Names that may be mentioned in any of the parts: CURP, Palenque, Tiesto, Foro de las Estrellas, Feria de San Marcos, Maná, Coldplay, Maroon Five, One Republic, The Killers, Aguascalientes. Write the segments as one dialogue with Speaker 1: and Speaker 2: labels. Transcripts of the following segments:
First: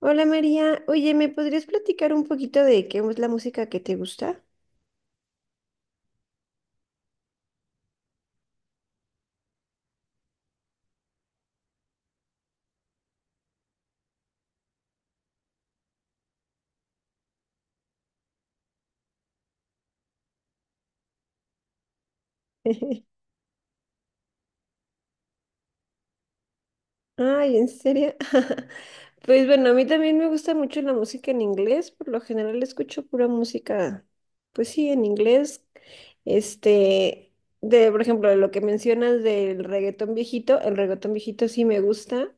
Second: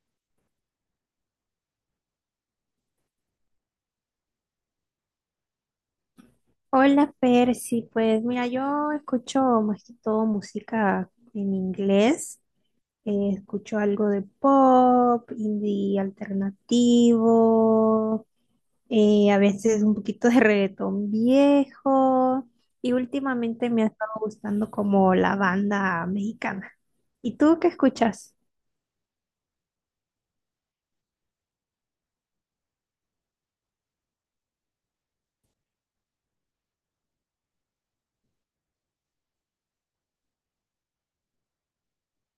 Speaker 1: Hola María, oye, ¿me podrías platicar un poquito de qué es la música que te gusta?
Speaker 2: Hola Percy, pues mira, yo escucho más que todo música en inglés. Escucho algo de pop, indie alternativo, a veces un poquito de reggaetón viejo y últimamente me ha estado gustando como la banda mexicana. ¿Y
Speaker 1: Ay,
Speaker 2: tú
Speaker 1: ¿en
Speaker 2: qué
Speaker 1: serio?
Speaker 2: escuchas?
Speaker 1: Pues bueno, a mí también me gusta mucho la música en inglés. Por lo general escucho pura música, pues sí, en inglés. Este, de, por ejemplo, lo que mencionas del reggaetón viejito, el reggaetón viejito sí me gusta,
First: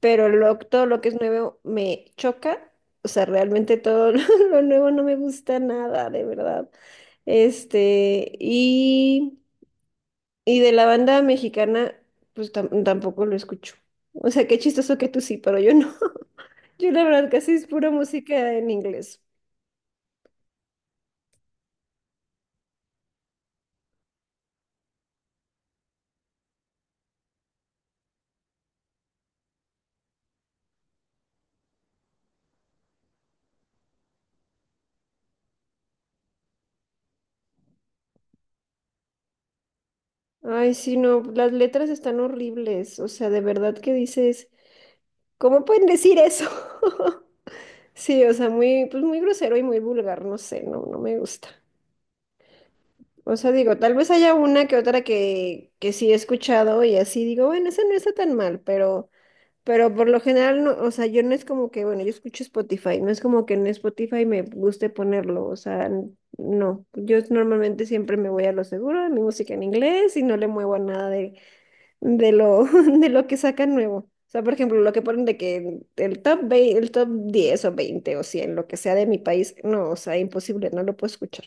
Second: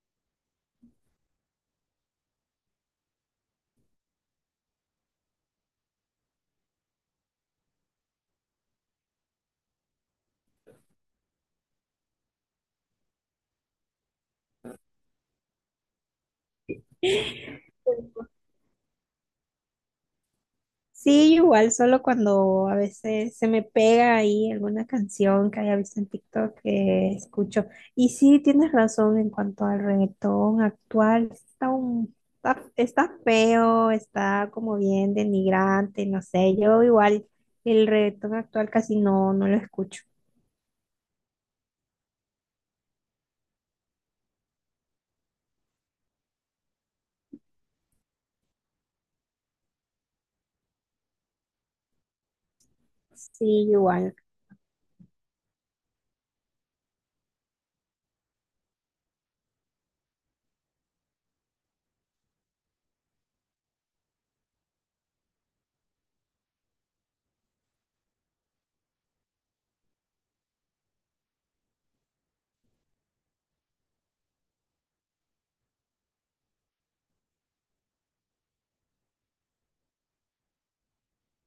Speaker 1: pero todo lo que es nuevo me choca. O sea, realmente todo lo nuevo no me gusta nada, de verdad. Este, y... Y de la banda mexicana, pues tampoco lo escucho. O sea, qué chistoso que tú sí, pero yo no. Yo la verdad casi es pura música en inglés.
Speaker 2: Sí, igual, solo cuando a veces se me pega ahí alguna canción que haya visto en TikTok que escucho. Y sí, tienes razón en cuanto al reggaetón actual. Está feo, está como bien denigrante, no sé. Yo igual el reggaetón actual casi no, no lo escucho.
Speaker 1: Ay, sí, no, las letras están horribles. O sea, de verdad que dices, ¿cómo pueden decir eso? Sí, o sea, muy, pues muy grosero y muy vulgar, no sé, no, no me gusta. O sea,
Speaker 2: Sí,
Speaker 1: digo, tal vez
Speaker 2: igual.
Speaker 1: haya una que otra que sí he escuchado y así digo, bueno, esa no está tan mal, pero por lo general, no, o sea, yo no es como que, bueno, yo escucho Spotify, no es como que en Spotify me guste ponerlo, o sea, no, yo normalmente siempre me voy a lo seguro, mi música en inglés y no le muevo a nada de, de lo, de lo que sacan nuevo. O sea, por ejemplo, lo que ponen de que el top 20, el top 10 o 20 o 100, lo que sea de mi país, no, o sea, imposible, no lo puedo escuchar.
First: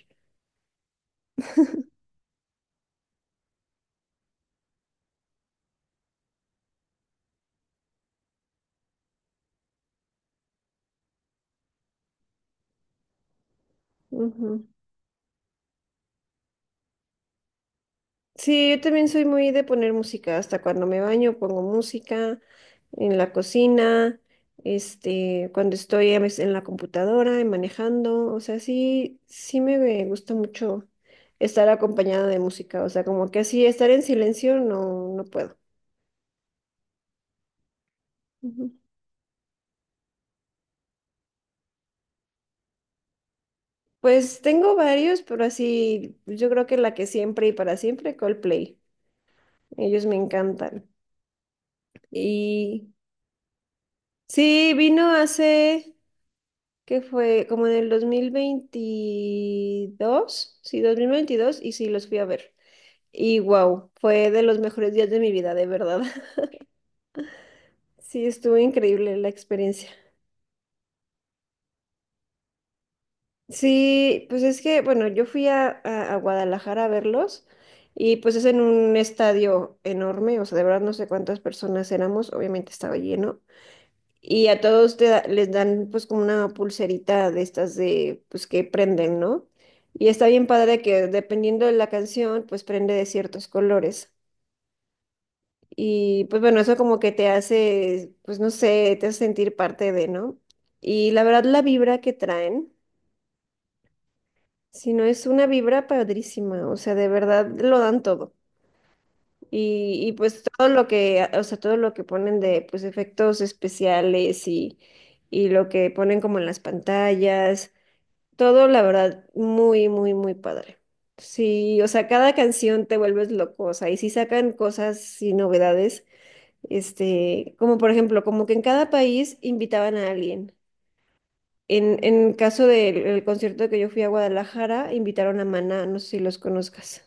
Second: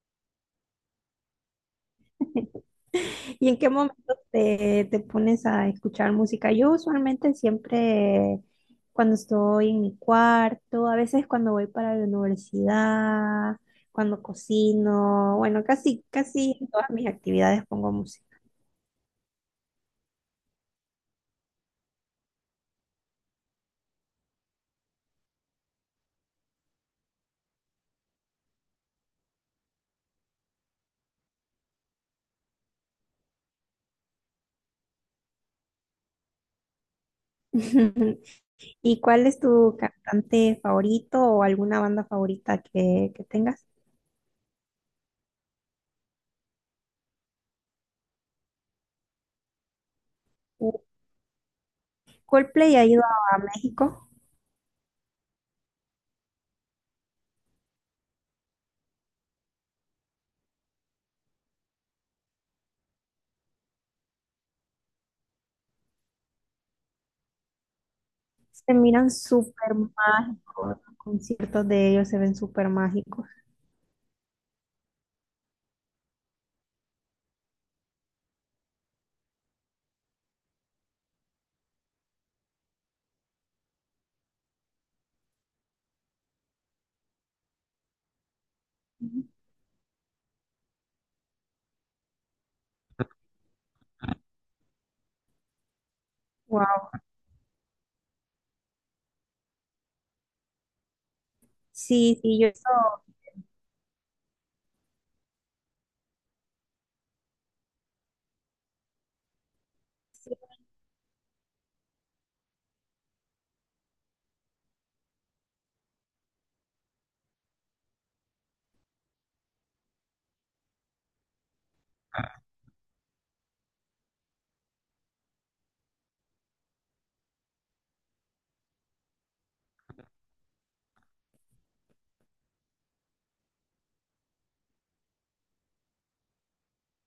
Speaker 2: ¿Y en qué momento te, te pones a escuchar música? Yo usualmente siempre cuando estoy en mi cuarto, a veces cuando voy para la universidad, cuando
Speaker 1: Ujú.
Speaker 2: cocino, bueno, casi en todas mis actividades pongo música.
Speaker 1: Sí, yo también soy muy de poner música, hasta cuando me baño pongo música, en la cocina, cuando estoy a veces en la computadora y manejando. O sea, sí, sí me gusta mucho estar acompañada de música, o sea, como que así estar en silencio no, no puedo. Ujú.
Speaker 2: ¿Y cuál es tu cantante favorito o alguna banda favorita que tengas?
Speaker 1: Pues tengo varios, pero así, yo creo que la que siempre y para siempre, Coldplay, ellos me
Speaker 2: Uh,
Speaker 1: encantan.
Speaker 2: Coldplay ha
Speaker 1: Y
Speaker 2: ido a México.
Speaker 1: sí, vino hace... que fue como en el 2022, sí, 2022, y sí, los fui a ver. Y wow, fue de los mejores días de mi vida, de verdad. Sí, estuvo
Speaker 2: Se miran
Speaker 1: increíble la
Speaker 2: súper
Speaker 1: experiencia.
Speaker 2: mágicos. Los conciertos de ellos se ven súper mágicos.
Speaker 1: Sí, pues es que, bueno, yo fui a, a Guadalajara a verlos, y pues es en un estadio enorme, o sea, de verdad no sé cuántas personas éramos, obviamente estaba lleno. Y a todos les dan pues como una pulserita de estas de pues que prenden, ¿no? Y está bien padre que dependiendo de la canción pues prende de ciertos colores. Y pues bueno, eso
Speaker 2: Wow.
Speaker 1: como que te hace pues no sé, te hace sentir parte de, ¿no? Y la verdad la vibra que
Speaker 2: Sí, sí, yo eso-
Speaker 1: traen, si no es una vibra padrísima, o sea, de verdad lo dan todo. Y pues todo lo que, o sea, todo lo que ponen de pues efectos especiales y lo que ponen como en las pantallas. Todo, la verdad, muy, muy, muy padre. Sí, o sea, cada canción te vuelves loco, o sea, y si sacan cosas y novedades, como por ejemplo, como que en cada país invitaban a alguien. En caso del el concierto que yo fui a Guadalajara, invitaron a Maná, no sé si los conozcas.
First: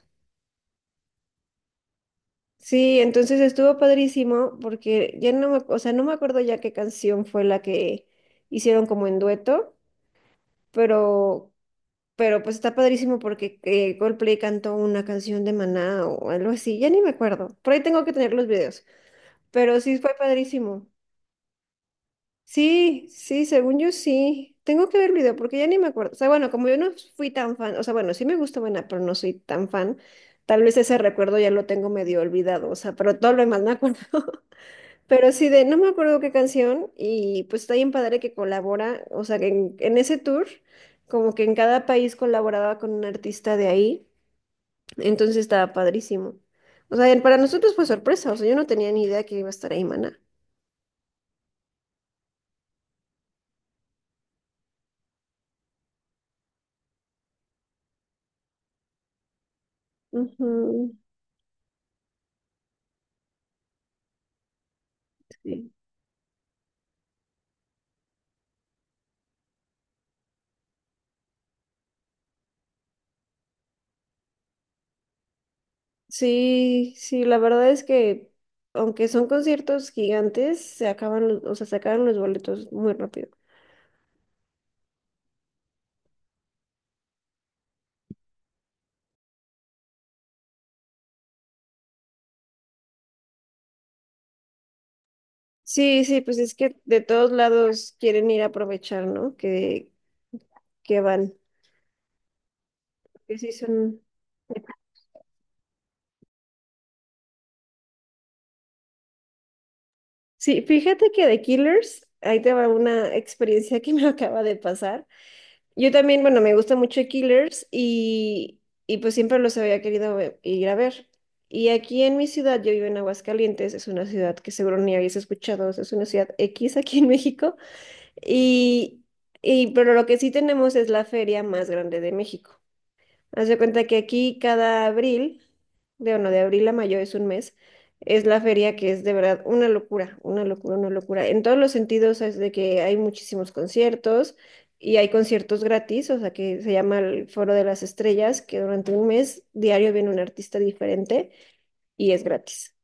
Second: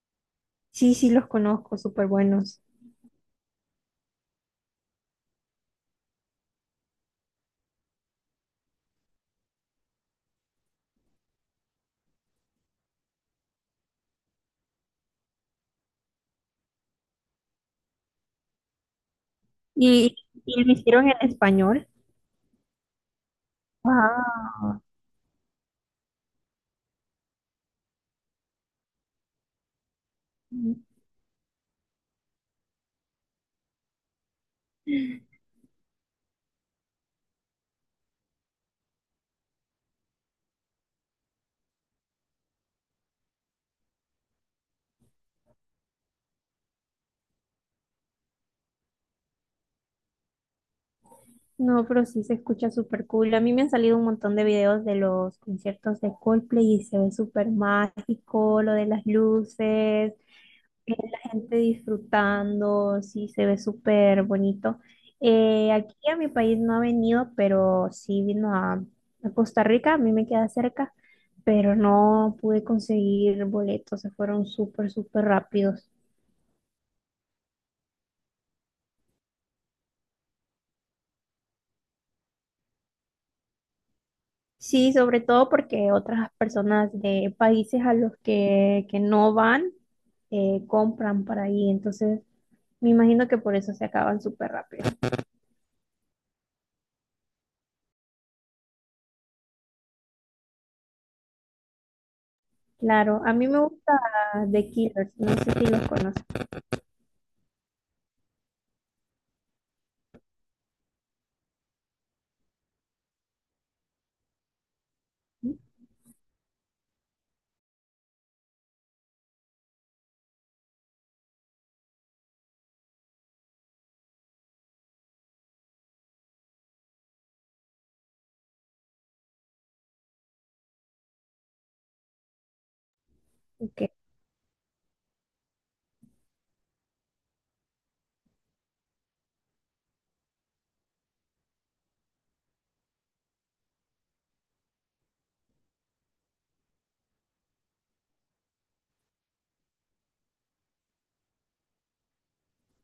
Speaker 2: sí, sí los conozco, súper buenos.
Speaker 1: Sí, entonces estuvo padrísimo porque ya no me, o sea, no me acuerdo ya qué canción fue la que hicieron como en dueto, pero Pero pues está padrísimo porque Coldplay cantó una canción de Maná o algo así, ya ni me acuerdo. Por ahí tengo que tener los videos, pero sí fue
Speaker 2: Y, y lo
Speaker 1: padrísimo.
Speaker 2: hicieron en español.
Speaker 1: Sí, sí, según yo sí.
Speaker 2: Wow.
Speaker 1: Tengo que ver el video porque ya ni me acuerdo. O sea, bueno, como yo no fui tan fan, o sea, bueno, sí me gusta Maná, pero no soy tan fan. Tal vez ese recuerdo ya lo tengo medio olvidado, o sea, pero todo lo demás me acuerdo. Pero sí, de no me acuerdo qué canción, y pues está bien padre que colabora, o sea, que en ese tour, como que en cada país colaboraba con un artista de ahí. Entonces estaba padrísimo. O sea, para nosotros fue sorpresa, o sea, yo no tenía ni idea que iba a estar ahí Maná.
Speaker 2: No, pero sí se escucha súper cool. A mí me han salido un montón de videos de los conciertos de Coldplay y se ve súper mágico, lo de las luces,
Speaker 1: Ujú.
Speaker 2: la gente disfrutando, sí se ve súper bonito.
Speaker 1: Sí,
Speaker 2: Aquí a mi país no ha venido, pero sí vino a Costa Rica, a mí me queda cerca, pero no pude conseguir boletos, se fueron súper, súper rápidos.
Speaker 1: sí, sí, la verdad es que aunque son conciertos gigantes, se acaban los, o sea, se acaban los boletos muy rápido.
Speaker 2: Sí, sobre todo porque otras personas de países que no van compran para ahí, entonces me imagino que por eso se acaban súper rápido.
Speaker 1: Sí, sí, pues es que de todos lados quieren ir a aprovechar, ¿no? Que van.
Speaker 2: Claro, a
Speaker 1: Que
Speaker 2: mí
Speaker 1: sí
Speaker 2: me
Speaker 1: son.
Speaker 2: gusta The Killers, no sé si los conoces.
Speaker 1: Sí, fíjate que de Killers, ahí te va una experiencia que me acaba de pasar. Yo también, bueno, me gusta mucho Killers, y pues siempre los había querido ir a ver. Y aquí en mi ciudad, yo vivo en Aguascalientes, es una ciudad que seguro ni habéis escuchado, es una ciudad X aquí en México. Y, y pero lo que sí tenemos es la feria más grande de México. Haz de
Speaker 2: Ok.
Speaker 1: cuenta que aquí cada abril, de bueno, de abril a mayo, es un mes, es la feria, que es de verdad una locura, una locura, una locura. En todos los sentidos, es de que hay muchísimos conciertos y hay conciertos gratis, o sea que se llama el Foro de las Estrellas, que durante un mes diario viene un artista diferente y es gratis.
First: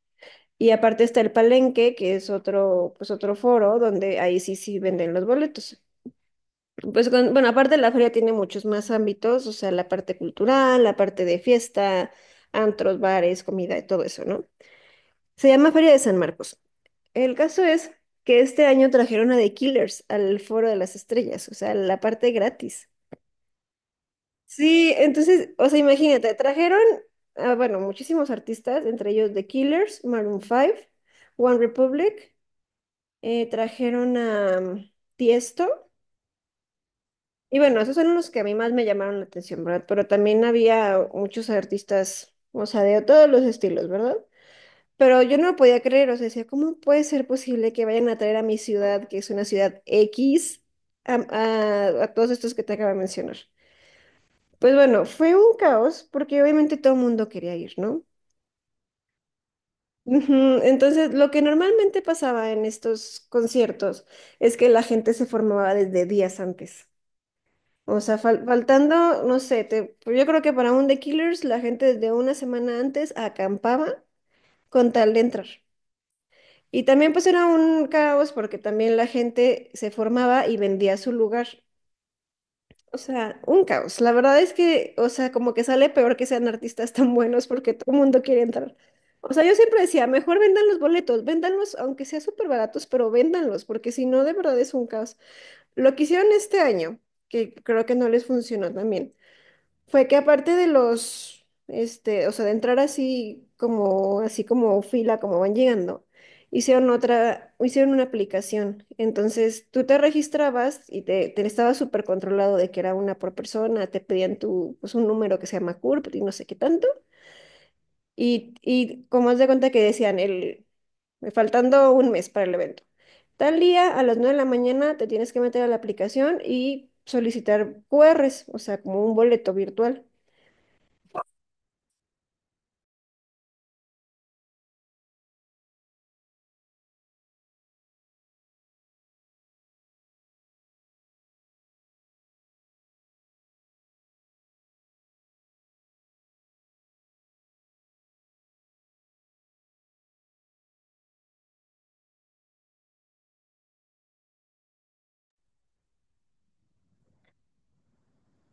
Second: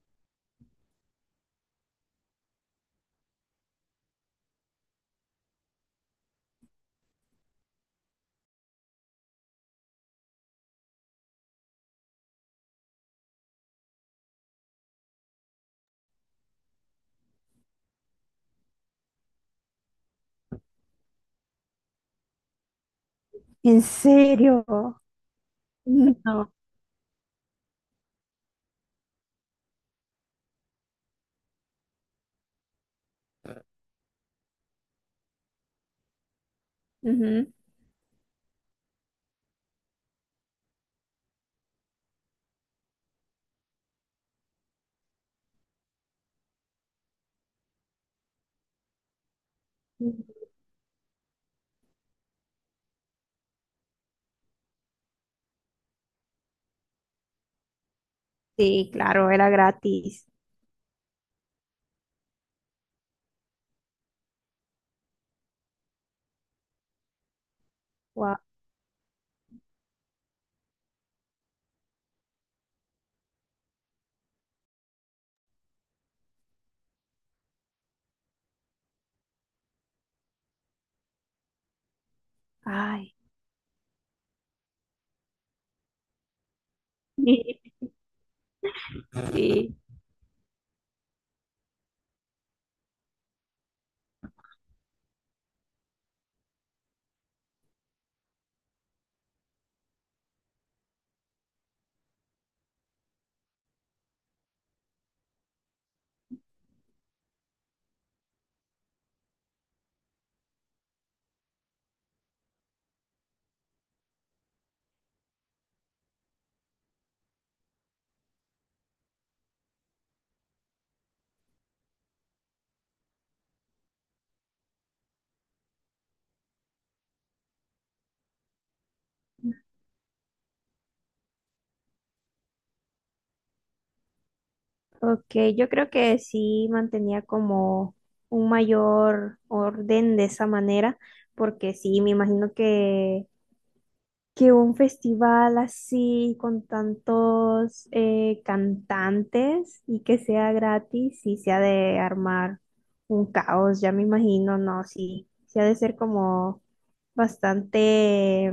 Speaker 1: Y aparte está el Palenque, que es otro, pues otro foro donde ahí sí sí venden los boletos. Pues bueno, aparte la feria tiene muchos más ámbitos, o sea, la parte cultural, la parte de fiesta, antros, bares, comida y todo eso, ¿no? Se llama Feria de San Marcos. El caso es que este año trajeron a The Killers al Foro de las Estrellas, o sea, la parte gratis.
Speaker 2: ¿En serio?
Speaker 1: Sí, entonces, o sea, imagínate,
Speaker 2: No.
Speaker 1: trajeron, ah, bueno, muchísimos artistas, entre ellos The Killers, Maroon Five, One Republic, trajeron a Tiesto.
Speaker 2: Ujú.
Speaker 1: Y bueno, esos son los que a mí más me llamaron la atención, ¿verdad? Pero también había muchos artistas, o sea, de todos los estilos, ¿verdad? Pero yo no lo podía creer, o sea, decía, ¿cómo puede ser posible que vayan a traer a mi ciudad, que es una ciudad X, a, a todos estos que te acabo de mencionar? Pues bueno, fue un caos porque obviamente todo el mundo quería ir, ¿no?
Speaker 2: Sí, claro, era gratis.
Speaker 1: Ujú. Entonces, lo que normalmente pasaba en estos conciertos es que la gente se formaba desde días antes. O sea,
Speaker 2: Guau.
Speaker 1: faltando, no sé, pues yo creo que para un The Killers la gente desde una semana antes acampaba con tal de entrar. Y también pues era un caos porque también la gente se formaba y vendía su lugar. O
Speaker 2: Ay,
Speaker 1: sea, un caos. La verdad es que, o sea, como que sale peor que sean artistas tan buenos porque todo el mundo quiere entrar. O sea, yo
Speaker 2: sí.
Speaker 1: siempre decía, mejor vendan los boletos, véndanlos aunque sea súper baratos, pero véndanlos, porque si no, de verdad es un caos. Lo que hicieron este año, que creo que no les funcionó también, fue que aparte de los, o sea, de entrar así como fila, como van llegando, hicieron otra, hicieron una aplicación. Entonces tú te registrabas y te estaba súper controlado de que era una por persona, te pedían tu, pues un número que se llama CURP y no sé qué tanto. Y como haz de cuenta que decían, faltando un mes para el evento, tal día a las 9 de la mañana te tienes que meter a la aplicación y solicitar QRs, o sea, como un boleto virtual.
Speaker 2: Ok, yo creo que sí mantenía como un mayor orden de esa manera, porque sí, me imagino que un festival así con tantos cantantes y que sea gratis, sí se ha de armar un caos, ya me imagino, no, sí, sí ha de ser como bastante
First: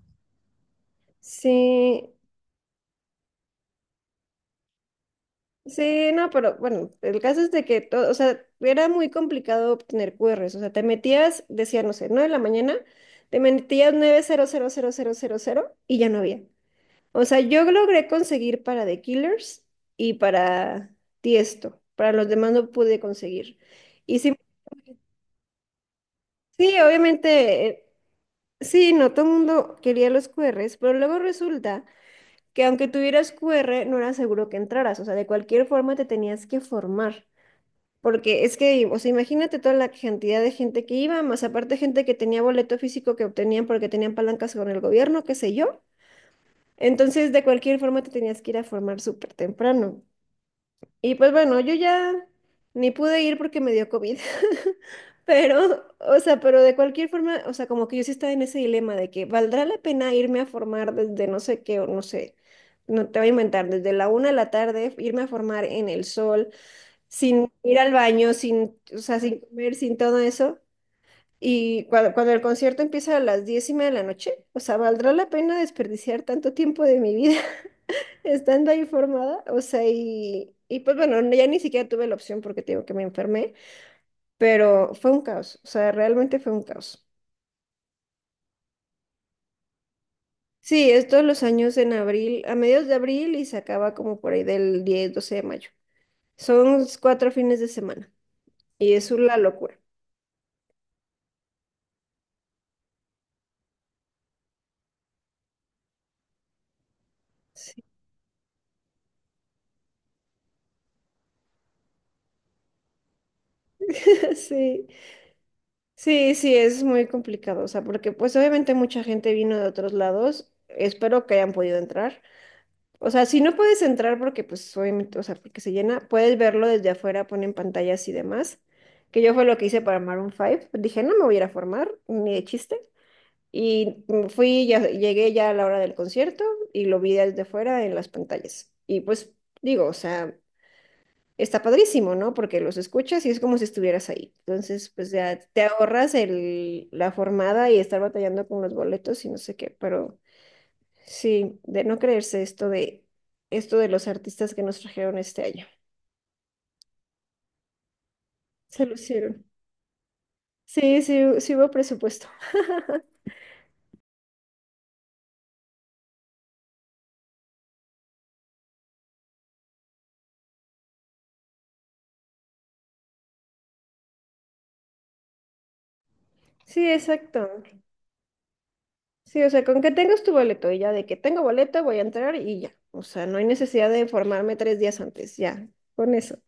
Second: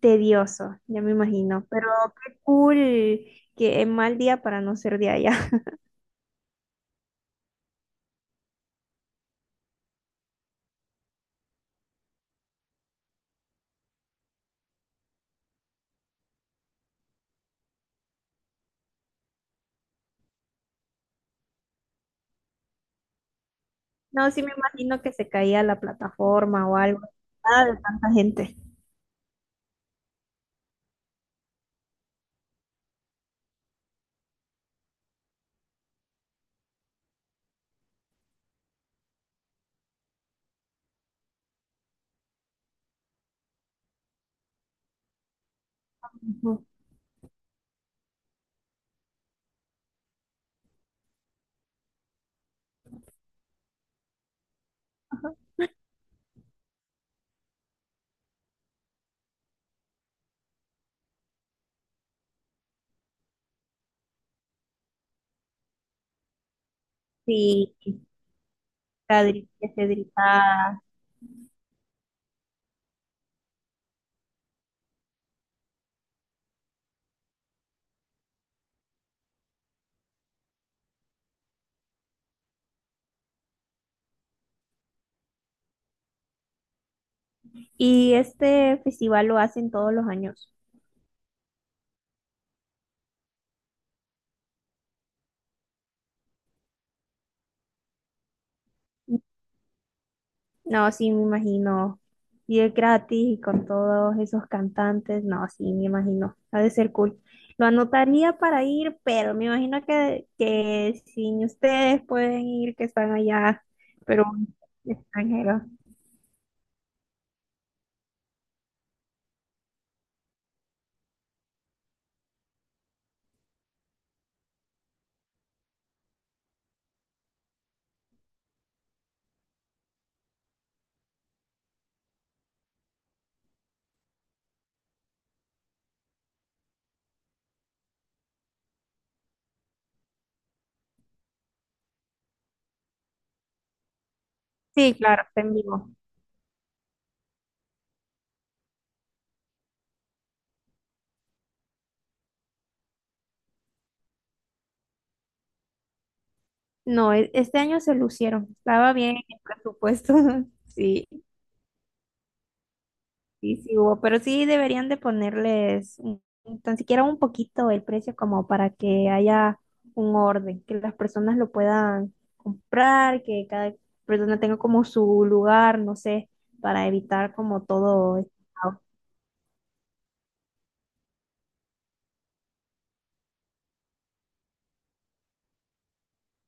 Speaker 2: tedioso, ya me imagino, pero
Speaker 1: Sí,
Speaker 2: qué cool, qué mal día para no ser de allá.
Speaker 1: sí, no, pero bueno, el caso es de que todo, o sea, era muy complicado obtener QRs, o sea, te metías, decía, no sé, 9 de la mañana, te metías 9:00:00:00 y ya no había. O sea, yo logré conseguir para The Killers y para Tiesto, para los demás no pude conseguir. Y
Speaker 2: No,
Speaker 1: sí,
Speaker 2: sí me imagino que se caía la plataforma
Speaker 1: sí,
Speaker 2: o algo.
Speaker 1: obviamente,
Speaker 2: Nada de tanta gente.
Speaker 1: sí, no, todo el mundo quería los QRs, pero luego resulta que aunque tuvieras QR, no era seguro que entraras, o sea, de cualquier forma te tenías que formar. Porque es que, o sea, imagínate toda la cantidad de gente que iba, más aparte gente que tenía boleto físico que obtenían porque tenían palancas con el gobierno, qué sé yo.
Speaker 2: Ujú.
Speaker 1: Entonces, de cualquier forma, te tenías que ir a formar súper temprano. Y pues bueno, yo ya ni pude ir porque me dio COVID. Pero, o sea, pero de cualquier forma, o sea, como que yo sí estaba en ese dilema de que valdrá la pena irme a formar desde no sé qué, o no sé, no te voy a inventar, desde la 1 de la tarde, irme a formar en el sol sin
Speaker 2: Sí,
Speaker 1: ir al baño, sin, o sea,
Speaker 2: está
Speaker 1: sin
Speaker 2: gri- que
Speaker 1: comer,
Speaker 2: se
Speaker 1: sin todo eso.
Speaker 2: gritaba.
Speaker 1: Y cuando, cuando el concierto empieza a las 10:30 de la noche, o sea, ¿valdrá la pena desperdiciar tanto tiempo de mi vida estando ahí formada? O sea, y pues bueno, ya ni siquiera tuve la opción porque te digo que me enfermé, pero fue un caos, o sea, realmente fue un caos.
Speaker 2: ¿Y este festival lo hacen todos los años?
Speaker 1: Sí, es todos los años en abril, a mediados de abril, y se acaba como por ahí del 10, 12 de mayo. Son 4 fines de semana y es una locura.
Speaker 2: No, sí me imagino. Y es gratis y con todos esos cantantes. No, sí me imagino. Ha de ser cool. Lo anotaría para ir, pero me imagino que sin ustedes pueden ir, que están allá, pero
Speaker 1: Sí.
Speaker 2: extranjeros.
Speaker 1: Sí, sí, es muy complicado, o sea, porque pues obviamente mucha gente vino de otros lados, espero que hayan podido entrar. O sea, si no puedes entrar porque pues obviamente, o sea, porque se llena, puedes verlo desde afuera, ponen pantallas y demás, que yo fue lo que hice para Maroon Five. Dije, no me voy a ir a formar, ni de chiste, y fui, ya, llegué ya a la hora del concierto y lo vi desde afuera en las pantallas. Y pues digo, o sea, está padrísimo, ¿no? Porque los escuchas y es como si estuvieras ahí. Entonces,
Speaker 2: Sí,
Speaker 1: pues
Speaker 2: claro,
Speaker 1: ya
Speaker 2: está en
Speaker 1: te
Speaker 2: vivo.
Speaker 1: ahorras el, la formada y estar batallando con los boletos y no sé qué, pero sí, de no creerse esto de los artistas que nos trajeron este año.
Speaker 2: No, e- este año se lucieron,
Speaker 1: Se
Speaker 2: estaba bien el
Speaker 1: lucieron.
Speaker 2: presupuesto,
Speaker 1: Sí,
Speaker 2: sí,
Speaker 1: sí, sí hubo presupuesto.
Speaker 2: sí, sí hubo, pero sí deberían de ponerles tan siquiera un poquito el precio como para que haya un orden, que las personas lo puedan comprar, que cada persona tenga como su lugar, no sé, para
Speaker 1: Sí,
Speaker 2: evitar
Speaker 1: exacto.
Speaker 2: como todo este caos.
Speaker 1: Sí, o sea, con que tengas tu boleto y ya de que tengo boleto voy a entrar y ya. O sea, no hay necesidad de informarme tres días antes, ya, con eso.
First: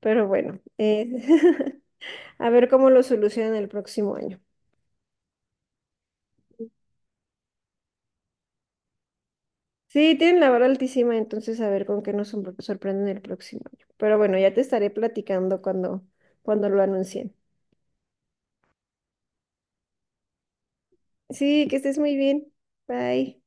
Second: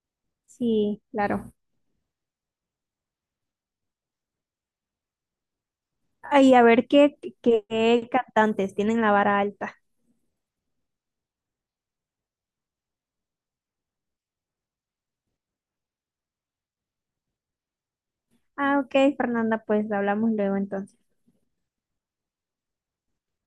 Speaker 1: Pero bueno,
Speaker 2: Sí, claro.
Speaker 1: a ver cómo lo solucionan el próximo año.
Speaker 2: Ay, a ver qué, qué cantantes tienen la vara alta.
Speaker 1: Sí, tienen la vara altísima, entonces a ver con qué nos sorprenden el próximo año. Pero bueno, ya te estaré platicando cuando, cuando lo anuncien.
Speaker 2: Ah, ok, Fernanda, pues hablamos luego entonces.
Speaker 1: Sí, que estés muy bien. Bye.